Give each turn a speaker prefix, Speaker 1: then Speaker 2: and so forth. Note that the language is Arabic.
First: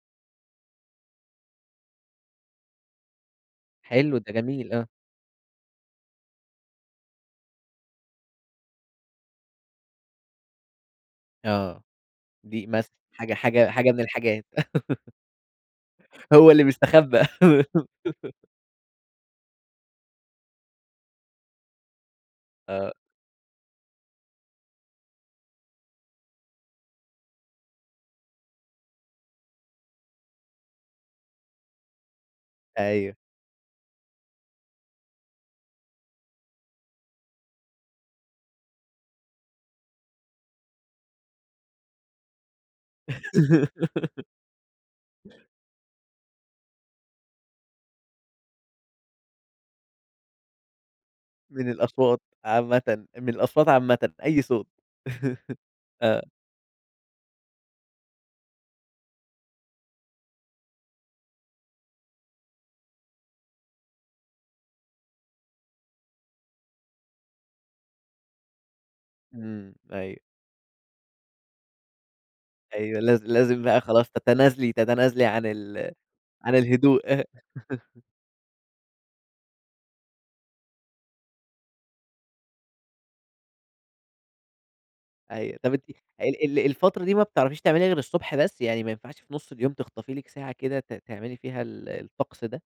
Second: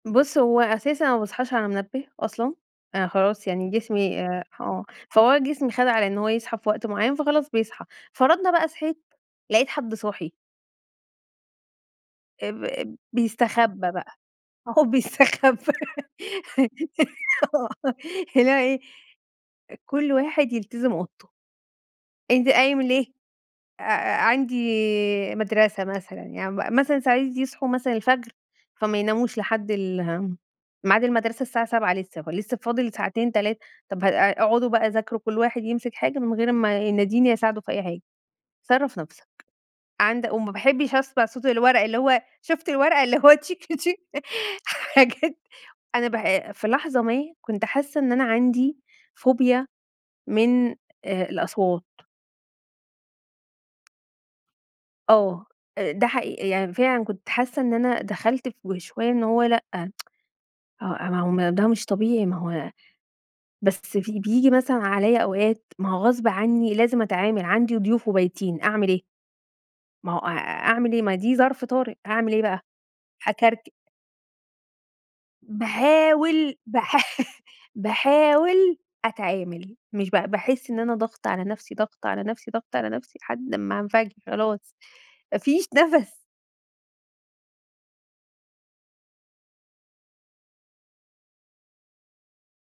Speaker 1: بُصّ، هو أساسًا أنا ما باصحاش على منبه أصلًا، أنا خلاص يعني
Speaker 2: حلو،
Speaker 1: جسمي
Speaker 2: ده
Speaker 1: آآ،
Speaker 2: جميل
Speaker 1: آه،
Speaker 2: آه.
Speaker 1: فهو جسمي خد على إن هو يصحى في وقت معيّن فخلاص، بيصحى فرضنا بقى صحيت لقيت حد صاحي.
Speaker 2: آه،
Speaker 1: آآ، ب
Speaker 2: دي مثل
Speaker 1: ب
Speaker 2: حاجة حاجة حاجة
Speaker 1: بيستخبى
Speaker 2: من
Speaker 1: بقى،
Speaker 2: الحاجات.
Speaker 1: هو بيستخبى
Speaker 2: هو اللي بيستخبى.
Speaker 1: آه، اللي هو إيه؟ كل واحد يلتزم أوضته. أنت قايم
Speaker 2: آه.
Speaker 1: ليه آآ أ عندي مدرسة مثلًا يعني م مثلًا ساعات يصحوا مثلًا الفجر، فما يناموش لحد ال اهم ميعاد المدرسة الساعة 07:00 لسه فلسه فاضل
Speaker 2: أيوه.
Speaker 1: ساعتين 3 طب ه اقعدوا بقى ذاكروا كل واحد يمسك حاجة من غير ما يناديني أساعده في أي حاجة، صرّف نفسك، عند وما باحبش أسمع صوت الورق اللي هو شُفت الورق اللي هو تشك تشك حاجات أنا ب في لحظة ما كنت حاسة إن أنا عندي فوبيا من آآ،
Speaker 2: من
Speaker 1: الأصوات.
Speaker 2: الأصوات عامةً من الأصوات عامةً، أي صوت
Speaker 1: آه، آآ، ده
Speaker 2: آه.
Speaker 1: حقيقي يعني فعلًا كنت حاسة إن أنا دخلت في وشوية إن هو لأ آه، ما هو م ده مش طبيعي، ما هو بس في بييجي مثلًا عليَّ أوقات ما هو غصب عني لازم أتعامل، عندي ضيوف وبايتين أعمل ايه؟
Speaker 2: إمم،
Speaker 1: ما
Speaker 2: أيوه.
Speaker 1: هو أ أعمل إيه؟ ما دي ظرف طارئ هاعمل إيه بقى؟
Speaker 2: أيوه، لاز لازم
Speaker 1: هاكركب
Speaker 2: بقى خلاص تتنازلي تتنازلي عن ال
Speaker 1: باحاول
Speaker 2: عن
Speaker 1: باحا
Speaker 2: الهدوء.
Speaker 1: باحاول أتعامل، مش ب باحس إن أنا ضاغطة على نفسي، ضاغطة على نفسي، ضاغطة على نفسي لحد امّا هانفجر خلاص، ما
Speaker 2: أيوه،
Speaker 1: فيش
Speaker 2: طَب أنتِ
Speaker 1: نَفَس.
Speaker 2: ال ال الفترة دي ما بتعرفيش تعمليها غير الصبح بس؟ يعني ما ينفعش في نُصّ اليوم تخطفي لِك ساعة كده ت تعملي فيها ال الطقس ده؟